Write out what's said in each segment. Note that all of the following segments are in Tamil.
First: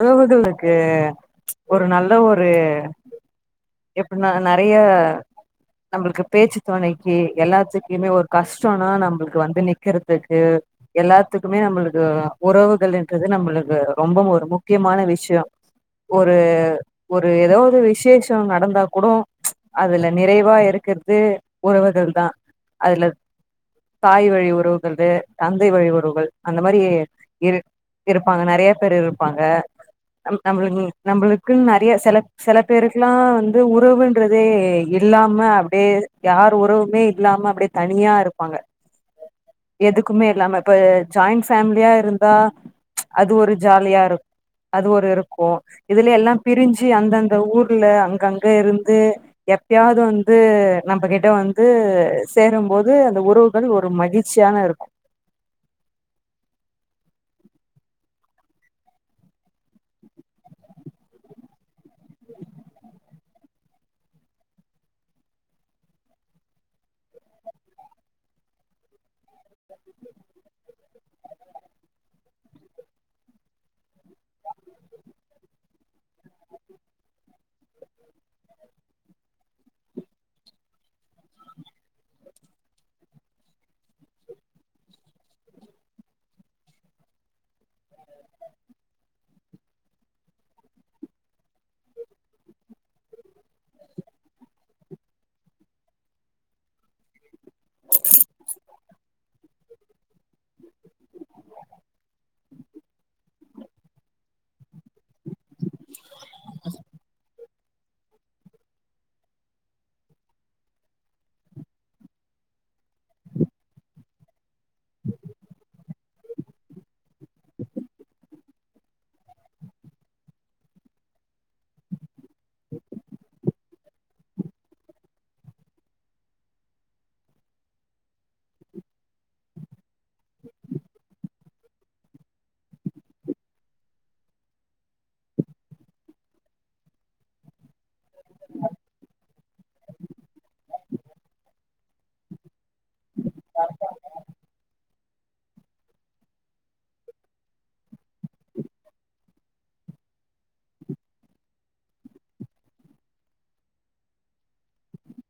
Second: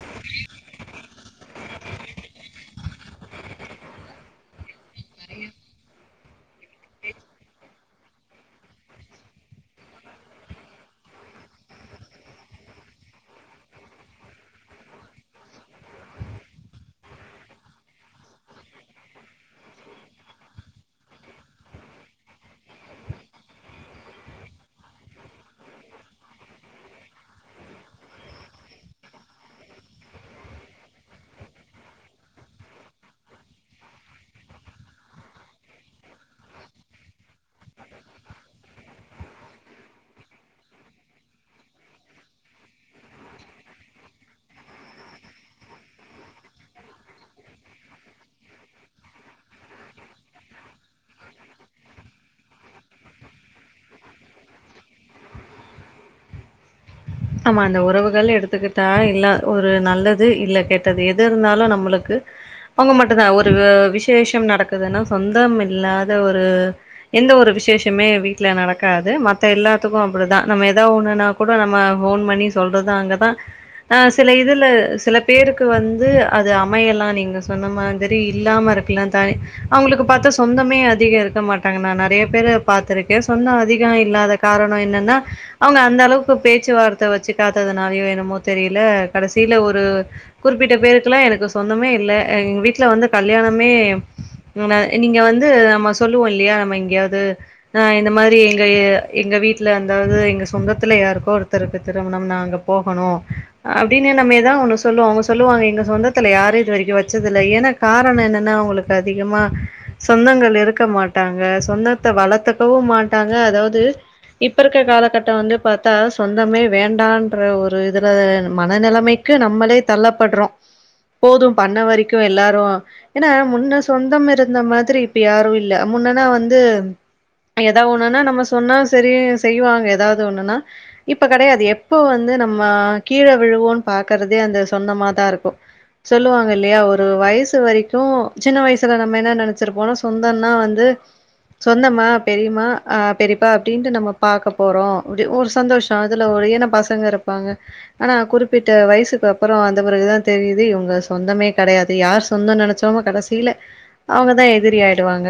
உறவுகள் இருக்கு ஒரு நல்ல ஒரு எப்டினா நெறைய நம்மளுக்கு பேச்சு துணைக்கு எல்லாத்துக்குமே ஒரு கஷ்டம்னா நம்மளுக்கு வந்து நிக்கிறதுக்கு எல்லாத்துக்குமே நம்மளுக்கு உறவுகள்ன்றது நம்மளுக்கு ரொம்ப ஒரு முக் கியமான விஷ்யோ ஒரு ஒரு ஏதோ ஒரு விசேஷோ நடந்தா கூடு அதுல நிறைவா இருக்கிது உறவுகள் தா அதுல தாய் வழி உறவுகள்து தந்தை வழி உறவுகள் அந்த மாரி இரு இருப்பாங்க நெறைய பேர் இருப்பாங்க நம் நம்ளுக் நம்மளுக்குனு நிறைய சில சில பேருக்குலா வந்து உறவுன்றதே இல்லாம அப்டியே யார் உறவுமே இல்லாம அப்டியே தனியா இருப்பாங்க எதுக்குமே இல்லாம இப்ப ஜாயிண்ட் ஃபேமிலியா இருந்தா அது ஒரு ஜாலியா இருக் அது ஒரு இருக்கு இதுல எல்லாம் பிரிஞ்சு அந்தந்த ஊர்ல அங்கங்க இருந்து எப்பயாவது வந்து நம்மகிட்ட வந்து சேரும்போது அந்த உறவுகள் ஒரு மகிழ்ச்சியான இருக்கு ஆமா அந்த உறவுகள் எடுத்துக்கிட்டா இல்ல ஒரு நல்லது இல்ல கெட்டது எது இருந்தாலு நம்மளுக்கு அவங்க மட்டும் தா ஒரு விசேஷம் நடக்குதுன்னா சொந்தம் இல்லாத ஒரு எந்த ஒரு விசேஷமே வீட்டுல நடக்காது மத்த எல்லாத்துக்கும் அப்டிதா நம்ம எதாவதுஒண்ணுனா கூட நம்ம ஃபோன் பண்ணி சொல்றது அங்க தா ஆ சில இதுல சில பேருக்கு வந்து அது அமையலா நீங்க சொன்ன மாதிரி இல்லாம இருக்கலா தா அவங்களுக்கு பார்த்தா சொந்தமே அதிகம் இருக்க மாட்டாங்க நா நிறைய பேரு பாார்த்திருக்கே சொந்தம் அதிகம் இல்லாத காரணம் என்னன்னா அவங்க அந்த அளவுக்கு பேச்சுவார்த் வச்சு காத்ததுனாலயோ என்னமோ தெரில கடைசியில ஒரு குறிப்பிட்ட பேருக்குல்லா எனக்கு சொந்தமே இல்ல எங்க வீட்ல வந்து கல்யாணமே நீங்க வந்து நம்ம சொல்லுவோ இல்லையா நம்ம எங்கயாவது ஆ இந்த மாதிரி எங்க எங்க வீட்டுல அதாவது எங்க சொந்தத்துல யாருக்கோ ஒருத்தருக்கு திருமணம் நா அங்க போகணு அப்டின்னு நம்ம எதா ஒன்னு சொல்லுவோ அவங்க சொல்லுவாங்க உங்க சொந்தத்துல யாரு இதுவரைக்கு வச்சது இல்ல ஏன்னா காரணோ என்னன்னா அவங்களுக்கு அதிகமா சொந்தங்கள் இருக்க மாட்டாங்க சொந்தத்த வளத்துக்கவு மாட்டாங்க அதாவது இப்ப இருக்க காலகட்டோ வந்து பாத்தா சொந்தமே வேண்டான்ற ஒரு இதுல மன நெலைமைக்கு நம்மளே தள்ளப்பட்றோ போது பண்ண வரைக்கு எல்லாரு ஏன்னா முன்ன சொந்தம் இருந்த மாதிரி இப்ப யாரு இல்ல முன்னனா வந்து ஏதா ஒண்ணுன்னா நம்ம சொன்னா செரி செய்வாங்க எதாவது ஒண்ணுன்னா இப்ப கெடையாது எப்போ வந்து நம்ம கீழ விழுவோன்னு பாக்கறதே அந்த சொந்தமாதா இருக்கு. சொல்லுவாங்க இல்லையா ஒரு வயசு வரைக்கு சின்ன வயசுல நம்ம என்ன நெனைச்சிருப்போனா சொந்தம்னா வந்து சொந்தமா பெரியம்மா ஆ பெரியப்பா அப்டின்ட்டு நம்ம பாக்க போறோ அப்டி ஒரு சந்தோஷோ அதுல ஒரு ஏன்னா பசங்க இருப்பாங்க ஆனா குறிப்பிட்ட வயசுக்கு அப்புறோ வந்த பிறகுதா தெரியுது இவுங்க சொந்தமே கெடையாது யார் சொந்தோன்னு நெனைச்சோமோ கடைசில அவுங்கதா எதிரி ஆயிடுவாங்க.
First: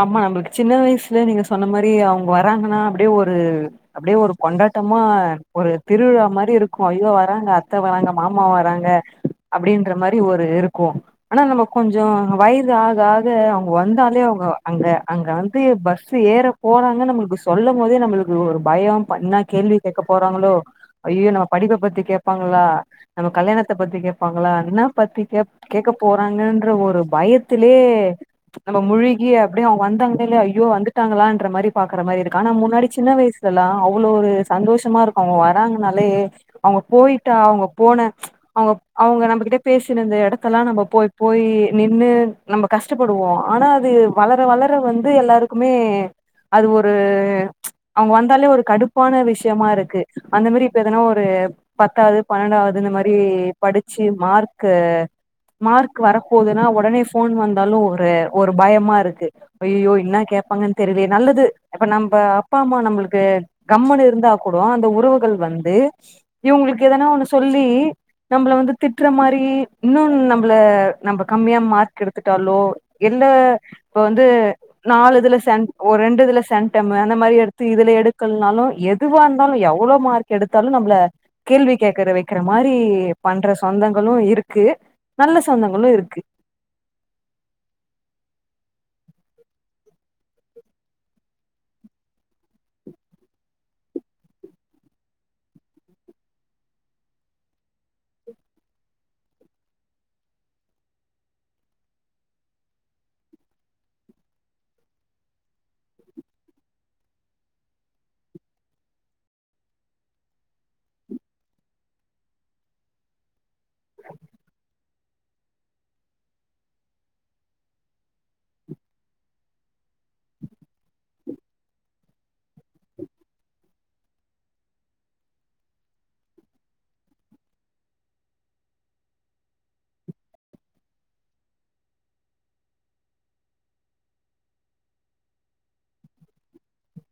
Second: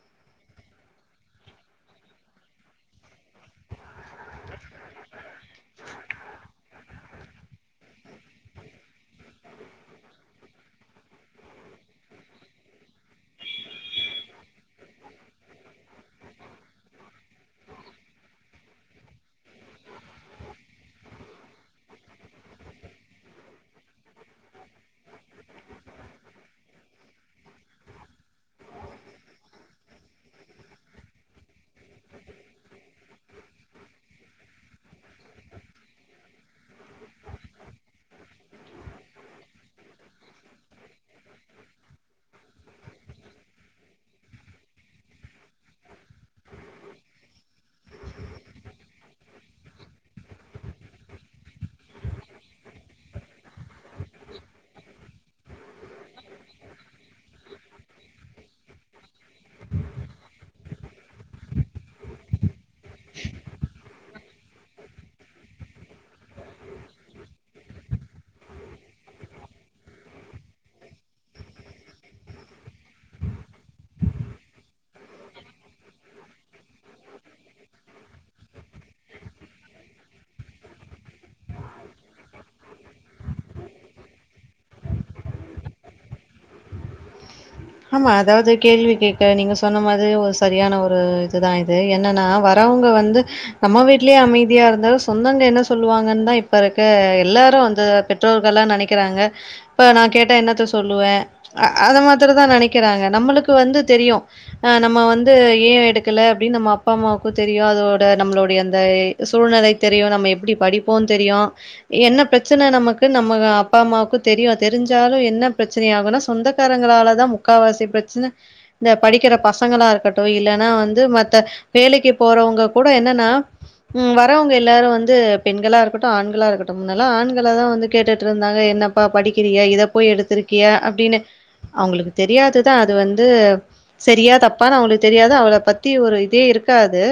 ஆமா நம்பளுக்கு சின்ன வயசுல நீங்க சொன்ன மாரி அவுங்க வராங்கன்னா அப்டியே ஒரு அப்டியே ஒரு கொண்டாட்டமா ஒரு திருவிழா மாரி இருக்கு ஐயோ வராங்க அத்த வராங்க மாமா வராங்க அப்டின்ற மாரி ஒரு இருக்கு ஆனா நம்ம கொஞ்சோ வயது ஆக ஆக அவுங்க வந்தாலே அவுங்க அங்க அங்க வந்து பஸ் ஏற் போறாங்கன்னு நம்மளுக்கு சொல்லம் போதே நம்மளுக்கு ஒரு பயோ இப்ப என்ன கேள்வி கேக்க போறாங்களோ ஐயயோ நம்ம படிப்ப பத்தி கேப்பாங்களா நம்ம கல்யாணத்த பத்தி கேப்பாங்களா என்ன பத்தி கேக் கேக்க போறாங்கன்ற ஒரு பயத்திலயே நம்ப முழி அப்டியே அவங்க வந்தாங்களா இல்லயோ ஐயோ வந்துட்டாங்களான்ற மாரி பாக்குற மாரி இருக்கு ஆனா முன்னாடி சின்ன வயசுல எல்லா அவ்ளோ ஒரு சந்தோஷமா இருக்கு அவங்க வராங்கனாலே அவங்க போயிட்டா அவங்க போன அவங்க அவங்க நம்பகிட்ட பேசுன இந்த எடத்தெல்லா நம்ப போய் போய் நின்னு நம்ப கஷ்டப்படுவோ ஆனா அது வளர வளர வந்து எல்லாருக்குமே அது ஒரு அவங்க வந்தாலே ஒரு கடுப்பான விஷயமா இருக்கு அந்த மாரி இப்ப எதனா ஒரு பத்தாவது பன்னெண்டாவது இந்த மாரி படிச்சு மார்க்கு மார்க் வரப்போதுனா உடனே ஃபோன் வந்தாலு ஒரு ஒரு பயமா இருக் கு ஐயயோ என்னா கேப்பாங்கன்னு தெரியலையே நல்லது இப்ப நம்ப அப்பா அம்மா நம்மளுக்கு கம்முன்னு இருந்தா கூடோ அந்த உறவுகள் வந்து இவங்களுக்கு எதனா ஒண்ணு சொல்லி நம்பள வந்து திட்ற மாரி இன்னு நம்பள நம்ப கம்மியா மார்க் எடுத்துட்டாலோ எந்த இப்ப வந்து நாலு இதுல சென்ட் ஒரு ரெண்டு இதுல சென்டமு அந்த மாரி எடுத்து இதுல எடுக்கலனாலு எதுவா இருந்தாலு எவ்ளோ மார்க் எடுத்தாலு நம்மள கேள்வி கேக்குற வைக்கிற மாரி பண்ற சொந்தங்களு இருக்கு நல்ல சொந்தங்களு இருக்கு. ஆமா அதாவது கேள்வி கேக்க நீங்க சொன்ன மாதிரி ஒரு சரியான ஒரு இதுதா இது என்னன்னா வரவங்க வந்து நம்ம வீட்லயே அமைதியா இருந்தாலு சொந்தங்க என்ன சொல்லுவாங்கன்தா இப்ப இருக்க எல்லாரு வந்து பெற்றோர்கள்லா நெனைக்கிறாங்க இப்ப நா கேட்டா என்னத்த சொல்லுவே அ அத மாத்தராந் தா நெனைக்கிறாங்க நம்மளுக்கு வந்து தெரியு ஆ நம்ம வந்து ஏன் எடுக்கல அப்டின்னு நம்ம அப்பா அம்மாவுக்கு தெரியு அதோட நம்மளுடைய அந்த சூழ்நிலை தெரியு நம்ம எப்டி படிப்போன்னு தெரியு என்ன பிரச்சன நமக்கு நம்ம அப்பா அம்மாவுக்கு தெரியு தெரிஞ்சாலு என்ன பிரச்சனை ஆகுன்னா சொந்தக்காரங்களால தா முக்காவாசி பிரச்சன இந்த படிக்கிற பசங்களா இருக்கட்டு இல்லன்னா வந்து மத்த வேலைக்கு போறவங்க கூட என்னன்னா ம் வரவங்க எல்லாரு வந்து பெண்களா இருக்கட்டு ஆண்களா இருக்கட்டு முன்னல்லா ஆண்களதா வந்து கேட்டுட்ருந்தாங்க என்னப்பா படிக்கிறியா இத போய் எடுத்திருக்கியா அப்டின்னு அவங்களுக்கு தெரியாதுதா அது வந்து சரியா தப்பான்னு அவங்களுக்கு தெரியாது அவங்கள பத்தி ஒரு இதே இருக்காது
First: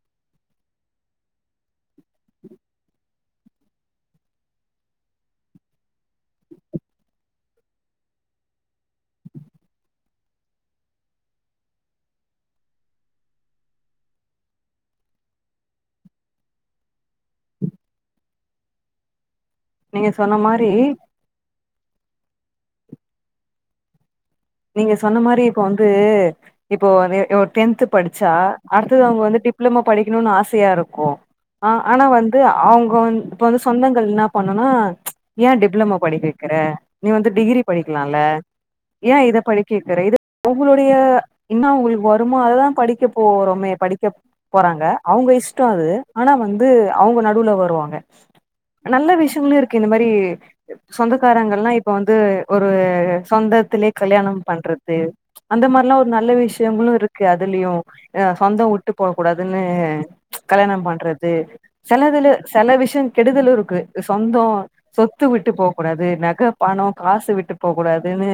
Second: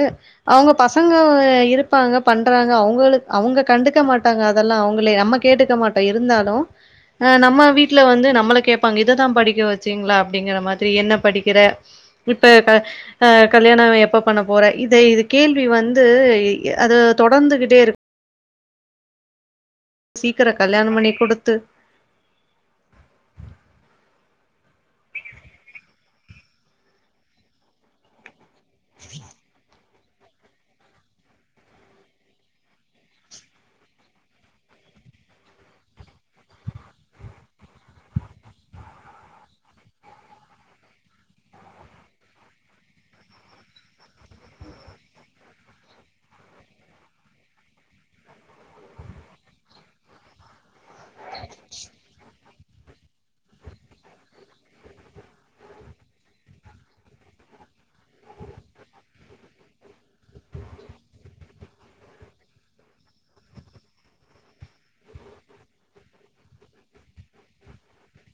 அவங்க பசங்க இருப்பாங்க பண்றாங்க அவங்களுக் அவங்க கண்டுக்க மாட்டாங்க அதெல்லா அவங்கள நம்ம கேட்டுக்க மாட்டோ இருந்தாலு ஆ நம்ம வீட்ல வந்து நம்மள கேப்பாங்க இததா படி க்க வச்சீங்களா அப்டிங்கற மாதிரி என்ன படிக்கிற இப்ப க ஆ கல்யாணோ எப்ப பண்ண போற இத இது கேள்வி வந்து எ யே அது தொடர்ந்துகிட்டே இரு நீங்க சொன்ன சீக்கிரோ மாரி கல்யாணம் பண்ணி குடுத்து நீங்க சொன்ன மாரி இப்ப வந்து இப்போ இது ஆ டென்த்து படிச்சா அடுத்தது அவங்க வந்து டிப்ளமோ படிக்கணுன்னு ஆசையா இருக்கு ஆ ஆனா வந்து அவங்க வந் இப்ப வந்து சொந்தங்கள் இன்னா பண்ணுன்னா யேன் டிப்ளமோ படிக்க வெக்கிற நீ வந்து டிகிரி படிக்கலா இல்ல ஏன் இத படிக்க வெக்கிற இது உங்களுடைய இன்னா உங்களுக்கு வருமோ அததா படிக்க போறோமே படிக்க போறாங்க அவங்க இஷ்டோ அது ஆனா வந்து அவங்க நடுவுல வருவாங்க அ நல்ல விஷயங்களு இருக்கு இந்த மாரி சொந்த க்காரங்கல்லா இப்ப வந்து ஒரு சொந்தத்திலயே கல்யாணம் பண்றது அந்த மாரிலா ஒரு நல்ல விஷயங்களு இருக்கு அதுலயு ஆ சொந்தோ உட்டு போக கூடாதுன்னு கல்யாண, பண்றது செலதுல செல விஷயங் கெடுதலு இருக்கு அ சொந்தோ சொத்து விட்டு போகக் கூடாது நக பணோ காசு விட்டு போகக் கூடாதுன்னு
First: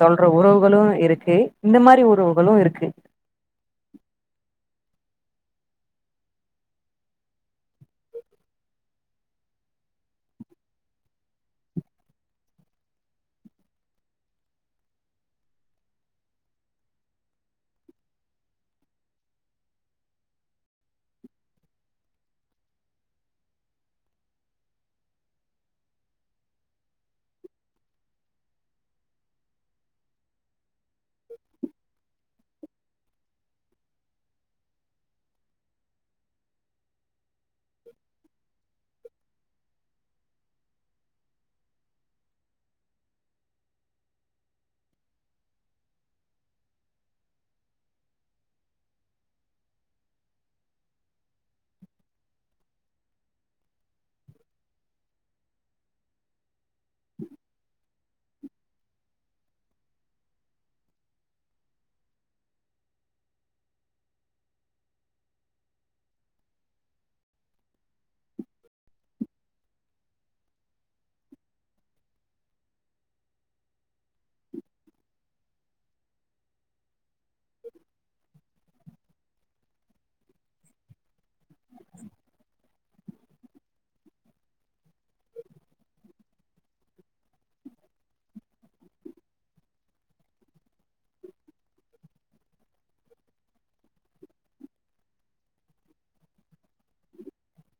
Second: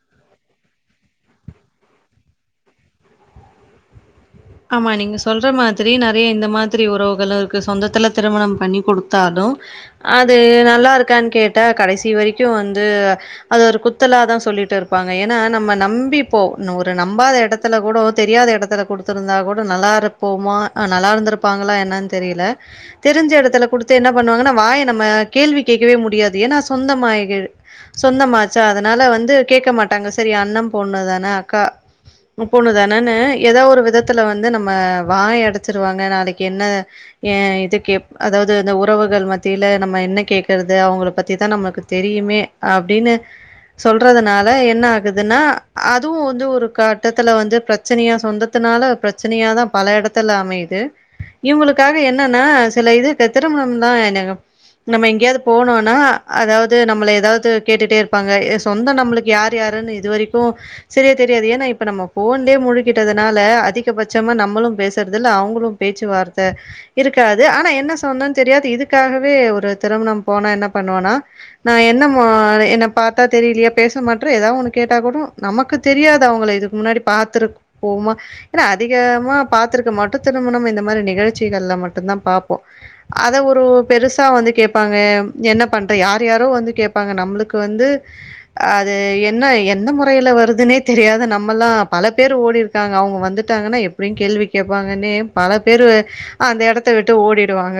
சொல் ற உறவுகளு இருக்கு இந்த மாரி உறவுகளு இருக்கு ஆமா நீங்க சொல்ற மாதிரி நெறைய இந்த மாதிரி உறவுகளு இருக்கு சொந்தத்துல திருமணம் பண்ணி குடுத்தாலு அது நல்லா இருக்கான்னு கேட்டா கடைசி வரைக்கு வந்து அது ஒரு குத்தலாதா சொல்லிட்டு இருப்பாங்க ஏன்னா நம்ம நம்பி இப்போ ஒரு நம்பாத எடத்துல கூடோ தெரியாத எடத்துல கொடுத்து ந்தா கூட நல்லா இருப்போமா ஆ நல்லா இருந்திருப்பாங்களா என்னன்னு தெரியல. தெரிஞ்ச எடத்துல குடுத்து என்னா பண்ணுவாங்கன்னா வாய நம்ம கேள்வி கேக்கவே முடியாது ஏன்னா சொந்தமாக சொந்தமாச்சா அதனால வந்து கேக்க மாட்டாங்க சரி அண்ண பொண்ணுதானே அக்கா பொண்ணுதானேன்னு ஏதோ ஒரு விதத் துல வந்து நம்ம வாய அடைச்சிருவாங்க நாளைக்கி என்ன ஏ இதுக்கு அதாவது இந்த ஓ உறவுகள் மத்தியில நம்ம என்ன கேக்குறது அவங்கள பத்திதா நமக்கு தெரியுமே அப்டின்னு சொல்றதுனால என்ன ஆகுதுன்னா அதுவு வந்து ஒரு கட்டத்துல வந்து பிரச்சனையா சொந்தத்துனால பிரச்சனையாதா பல எடத்துல அமையுது. இவங்களுக்காக என்னன்னா சில இதுக்கு திருமணம்னா என்னங்க நம்ம எங்கயாது போனோன்னா அதாவது நம்மள ஏதாவது கேட்டுட்டே இருப்பாங்க எ சொந்தோ நம்மளுக்கு யார் யாருன்னு இது வரைக்கு செரியா தெரியாது. ஏன்னா இப்ப நம்ம ஃபோன்லயே முழுகிட்டதுனால அதி கபட்சமா நம்மளு பேசறது இல்ல அவங்களு பேச்சுவார்த்த இருக்காது ஆனா என்ன சொந்தன்னு தெரியாது இதுக்காகவே ஒரு திருமணம் போனா என்ன பண்ணுவோன்னா நா என்ன மா என்ன பாத்தா தெரியலையா பேச மாட்ர ஏதாவது ஒண்ணு கேட்டா கூட நமக்கு தெரியாது அவங்கள இதுக்கு முன்னாடி பாத்திருப்போமா இதுல அதிகமா பாத்திருக்க மாட்டோ திருமணம் இந்த மாரி நிகழ்ச்சிகள்ல மட்டும்தா பாப்போ அத ஒரு பெருசா வந்து கேப்பாங்க என்ன பனண்ற யாரு யாரோ வந்து கேப்பாங்க நம்முளுக்கு வந்து ஆ அது என்ன எந்த முறையில வருதுன்னே தெரியாத நம்மல்லா பல பேர் ஓடிருக்காங்க அவங்க வந்து ட்டாங்கன்னா எப்படியும கேள்வி கேப்பாங்கன்னே பல பேரு அந்த எடத்த விட்டு ஓடிடுவாங்க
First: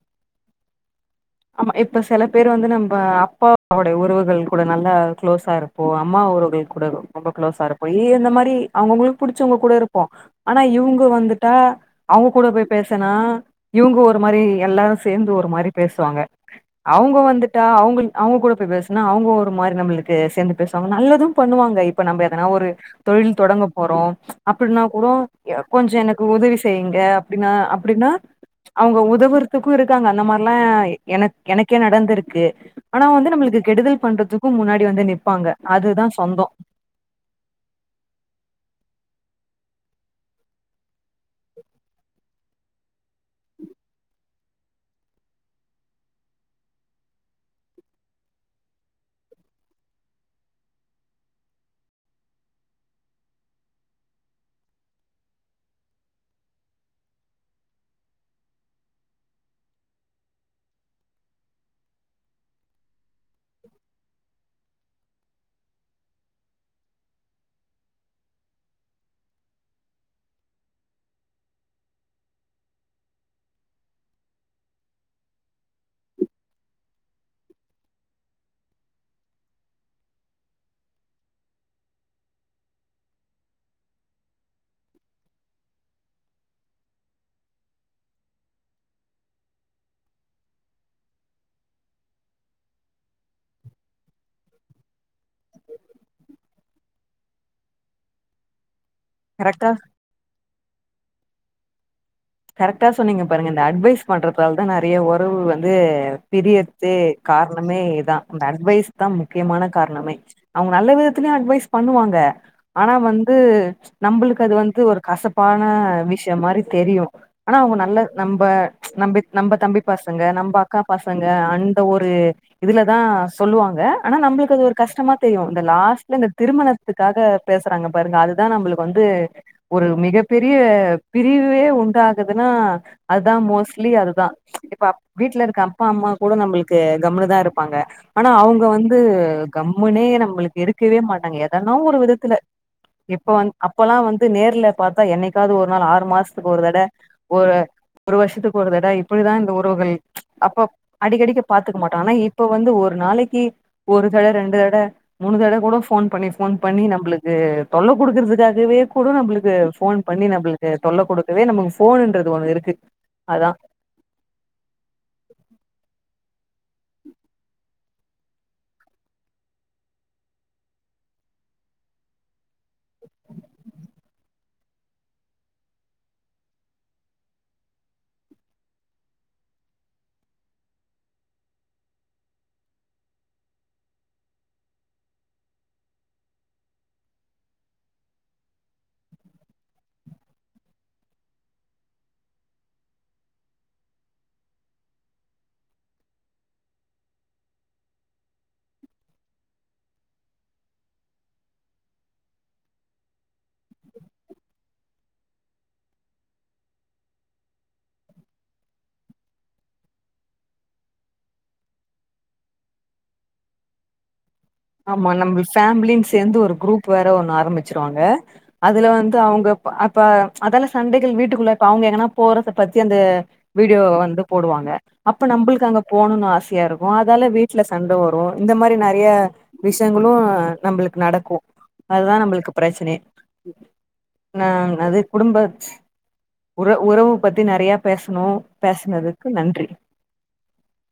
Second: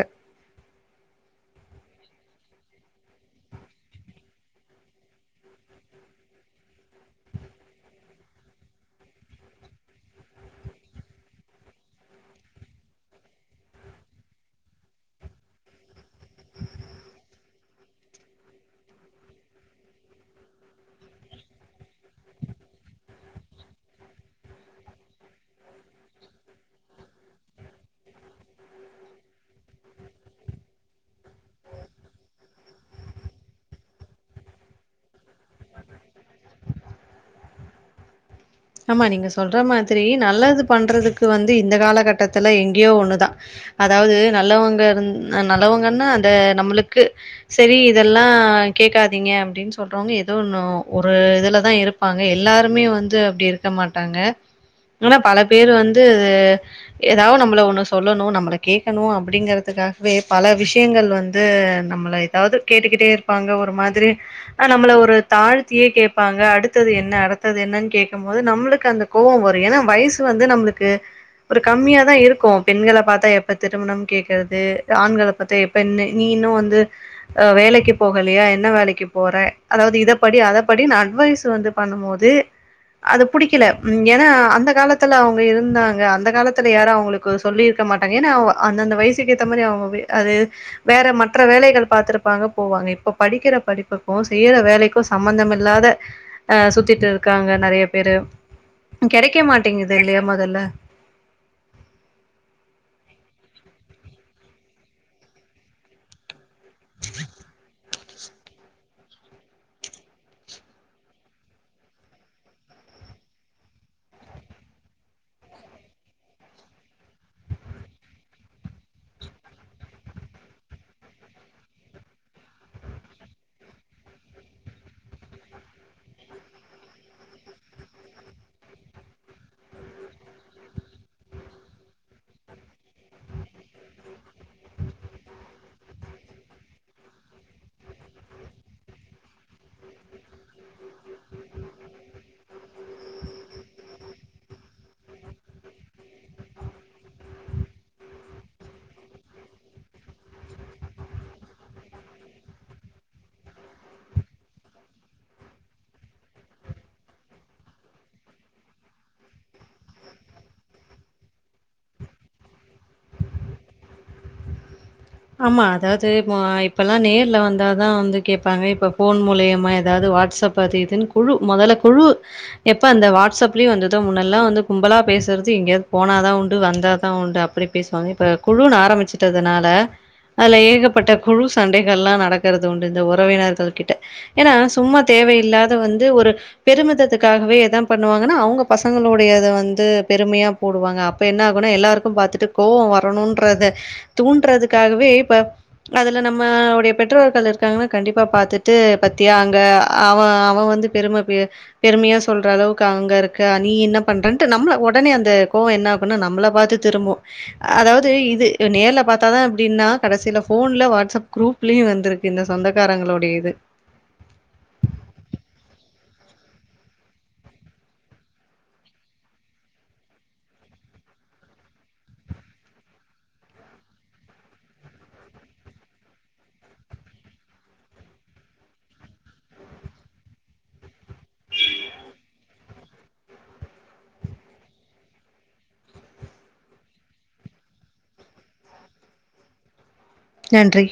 ஆமா இப்ப சில பேர் வந்து நம்ப அப்பாவோடைய உறவுகள் கூட நல்லா குளோஸா இருப்போ அம்மா உறவுகள் கூட ரொம்ப குளோஸா இருப்போ. ஏ இந்த மாரி அவங்கவுங்களுக்கு புடிச்சவங்க கூட இருப்போ ஆனா இவங்க வந்துட்டா அவங்க கூட போய் பேசுனா இவங்க ஒரு மாரி எல்லாரும் சேந்து ஒரு மாரி பே சுவாங்க அவுங்க வந்துட்டா அவங்கள் அவுங்க கூட போய் பேசுனா அவங்க ஒரு மாரி நம்மளுக்கு சேந்து பேசுவாங்க நல்லதும் பண்ணுவாங்க இப்ப நம்ம எதனா ஒரு தொழில் தொடங்க போறோ அப்டின்னா கூட ஆ கொஞ்சோ எனக்கு உதவி செய்யுங்க அப்டின்னா அப்டின்னா அவங்க உதவுறக்குக்கு இருக்காங்க அந்த மாரிலா எனக் எனக்கே நடந்திருக்கு. ஆனா வந்து நம்மளுக்கு கெடுதல் பண்றதுக்கு முன்னாடி வந்து நிப்பாங்க அதுதா சொந்தோ ஆமா நீங்க சொல்ற மாதிரி நல்லது பண்றதுக்கு வந்து இந்த காலகட்டத்துல எங்கயோ ஒண்ணுதா அதாவது நல்லவங்க இருந் ஆ நல்லவங்கன்னா அந்த நம்மளுக்கு சரி இதெல்லா கேக்காதீங்க அப்டின்னு சொல்றவங்க ஏதோ ஒன்னு ஒரு இதுலதா இருப்பாங்க எல்லாருமே வந்து அப்டி இரு க்க மாட்டாங்க ஆனா பல பேரு வந்து எதாவது நம்மள ஒண்ணு சொல்லணு நம்மள கேக்கணு அப்டிங்கறதுக்காகவே பல விஷயங்கள் வந்து நம்மள எதாவது கேட்டுக்கிட்டே இருப்பாங்க ஒரு மாதிரி ஆ நம்மள ஒரு தாழ்த்தியே கேப்பாங்க அடுத்தது என்ன அடுத்தது என்னன்னு கேக்கம் போது நம்மளுக்கு அந்த கோவோ வரு ஏன்னா வயசு வந்து நம்மளுக்கு ஒரு கம்மியாதா இருக்கு பெண்கள பாத்தா எப்ப திருமணம் கேக்குறது ஆண்கள பாத்தா எப்ப நீ நீ இன்னு வந்து ஆ வேலைக்கு போகலையா என்ன வேலைக்கு போற அதாவது இத படி அத படின்னு அட்வைஸ் வந்து பண்ணும் போது அது புடிக்கல ம் ஏன்னா அந்த காலத்துல அவங்க இருந்தாங்க அந்த காலத்துல யாரு அவங்களுக்கு சொல்லிருக்க மாட்டாங்க ஏன்னா அவ அந்தந்த வயசுக்கு ஏத்த மாரி அவங்க இ அது வேற மற்ற வேலைகள் பாத்திருப்பாங்க போவாங்க இப்போ படிக்கிற படிப்புக்கு செய்யிற வேலைக்கு சம்பமந்தம் இல்லாத ஆ சுத்திட்டு இருக்காங்க நெறைய பேரு ம் கெடைக்க கரெக்டா மாட்டேங்குது இல்லையா மொதல்ல கரெக்டா சொன்னீங்க பாருங்க இந்த அட்வைஸ் பண்றதால தா நறைய உறவு வந்து பிரியரத்தே காரணமே தா இந்த அட்வைஸ் தா முக்கியமான காரணமே அவங்க நல்லவிதத்ளையு அட்வைஸ் பண்ணுவாங்க ஆனா வந்து நம்மளுக்கு அது வந்து ஒரு கசப்பான விஷயம் மாரி தெரியு ஆனா அவங்க நல்ல நம்ம நம்ம தம்பி பசங்க நம்ம அக்கா பசங்க அந்த ஒரு இதுளதா சொல்லுவாங்க ஆனா நம்மளுக்கு அது ஒரு கஷ்டமா தெரியு இந்த லாஸ்ட்ல இந்த திருமணத்துக்காக பேசுறாங்க பாருங்க அதுதான் நம்மளுக்கு வந்து ஒரு மிகப்பெரிய பிரிவே உண்டு ஆதுனா அதுதா மோஸ்லி அதுதான் இப்ப வீட்டுல இருக்க அப்பா அம்மா கூட நம்மளுக்கு கம்னு தா இருப்பாங்க ஆனா அவங்க வந்து கம்முனே நம்மளுக்கு இருக்கவே மாட்டாங்க எதனா ஒரு விதத்துல இப்ப வ அப்பல்லா வந்து நேர்ல பார்த்தா என்னைக்காவது ஒரு நாள் ஆறு மாசத்துக்கு ஒரு தட ஒரு ஒரு வருஷத்துக்கு ஒரு தட இப்டிதா இந்த உறவுகள் அப்போ அடிக்கடிக்கி பாத்துக்க மாட்டோ ஆனா இப்ப வந்து ஒரு நாளைக்கு ஒரு தட ரெண்டு தட மூணு தடவ கூட ஃபோன் பண்ணி ஃபோன் பண்ணி நம்மளுக்கு தொல்ல கொடுக்கறதுக்காகவே கூட நம்மளுக்கு ஃபோன் பண்ணி நம்மளுக்கு தொல்ல குடுக்கவே நம்ம போணுன்றது ஒண்ணு இருக்கு அதா ஆமா அதாவது இப்ப இப்பெல்லா நேர்ல வந்தாதா வந்து கேட்பாங்க இப்ப போன் மூலியமா ஏதாவது வாட்ஸ்அப் அது இதுன்னு குழு முதல்ல குழு எப்ப அந்த வாட்ஸ்அப்லயு வந்துதோ முன்னெல்லாம் வந்து கும்பலா பேசுறது எங்கேயாவது போனாதா உண்டு வந்தாதா உண்டு அப்படி பேசுவாங்க இப்ப குழுன்னு ஆரம்பிச்சுட்டதுனால அதுல ஏகப்பட்ட குழு சண்டைகல்லா நடக்குறது உண்டு இந்த உறவினர்கள் கிட்ட ஏன்னா சும்மா தேவையில்லாத வந்து ஒரு பெருமிதத்துக்காகவே எதான் பண்ணுவாங்கன்னா அவங்க பசங்களுடைய வந்து பெருமையா போடுவாங்க அப்ப என்ன ஆகும்னா எல்லாருக்கும் பாரத்துட்டு கோவம் வரணும்ன்றத தூண்றதுக்கு காகவே இப்ப அதுல நம்மடைய பெற்றோர்கள் இருக்காங்கன்னா கண்டிப்பா பாத்துட்டு பாத்தியா அங்க அவெ வந்து பெருமை பெருமையா சொல்ற அளவுக்கு அங்க இருக்கா நீ என்ன பண்ற நம் உடனே அந்த கோவோ என்ன நம்மள பாத்து திரும்பு அதாவது இது நேர்ல பார்த்தாதா ப்டினா கடைசியில ஃபோன்ல வாட்ஸ்அப் குரூப்லயு வந்திருக்கு இந்த சொந்தக்காரங்களுடைய இது ஆமா நம்ம ஃபேம்லின்னு சேர்ந்து ஒரு குரூப் வேற ஒண்ணு ஆரம்பிச்சிருவாங்க அதுல வந்து அவங்க அப்ப அதால சண்டைகள் வீட்டுக்குள்ள இப்ப அவங்க எங்கன்னா போறத பத்தி அந்த வீடியோ வந்து போடுவாங்க அப்ப நம்மளுக்கு அங்க போணும்னு ஆசையா இருக்கு அதால வீட்டுல சண்டை வரும் இந்த மாரி நறைய விஷயங்களும் நம்மளுக்கு நடக்கு அதுதா நம்மளுக்கு பிரச்சனை நா அது குடும்ப உற உறவு பத்தி நிறைய பேசணு பேசனதுக்கு நன்றி நன்றி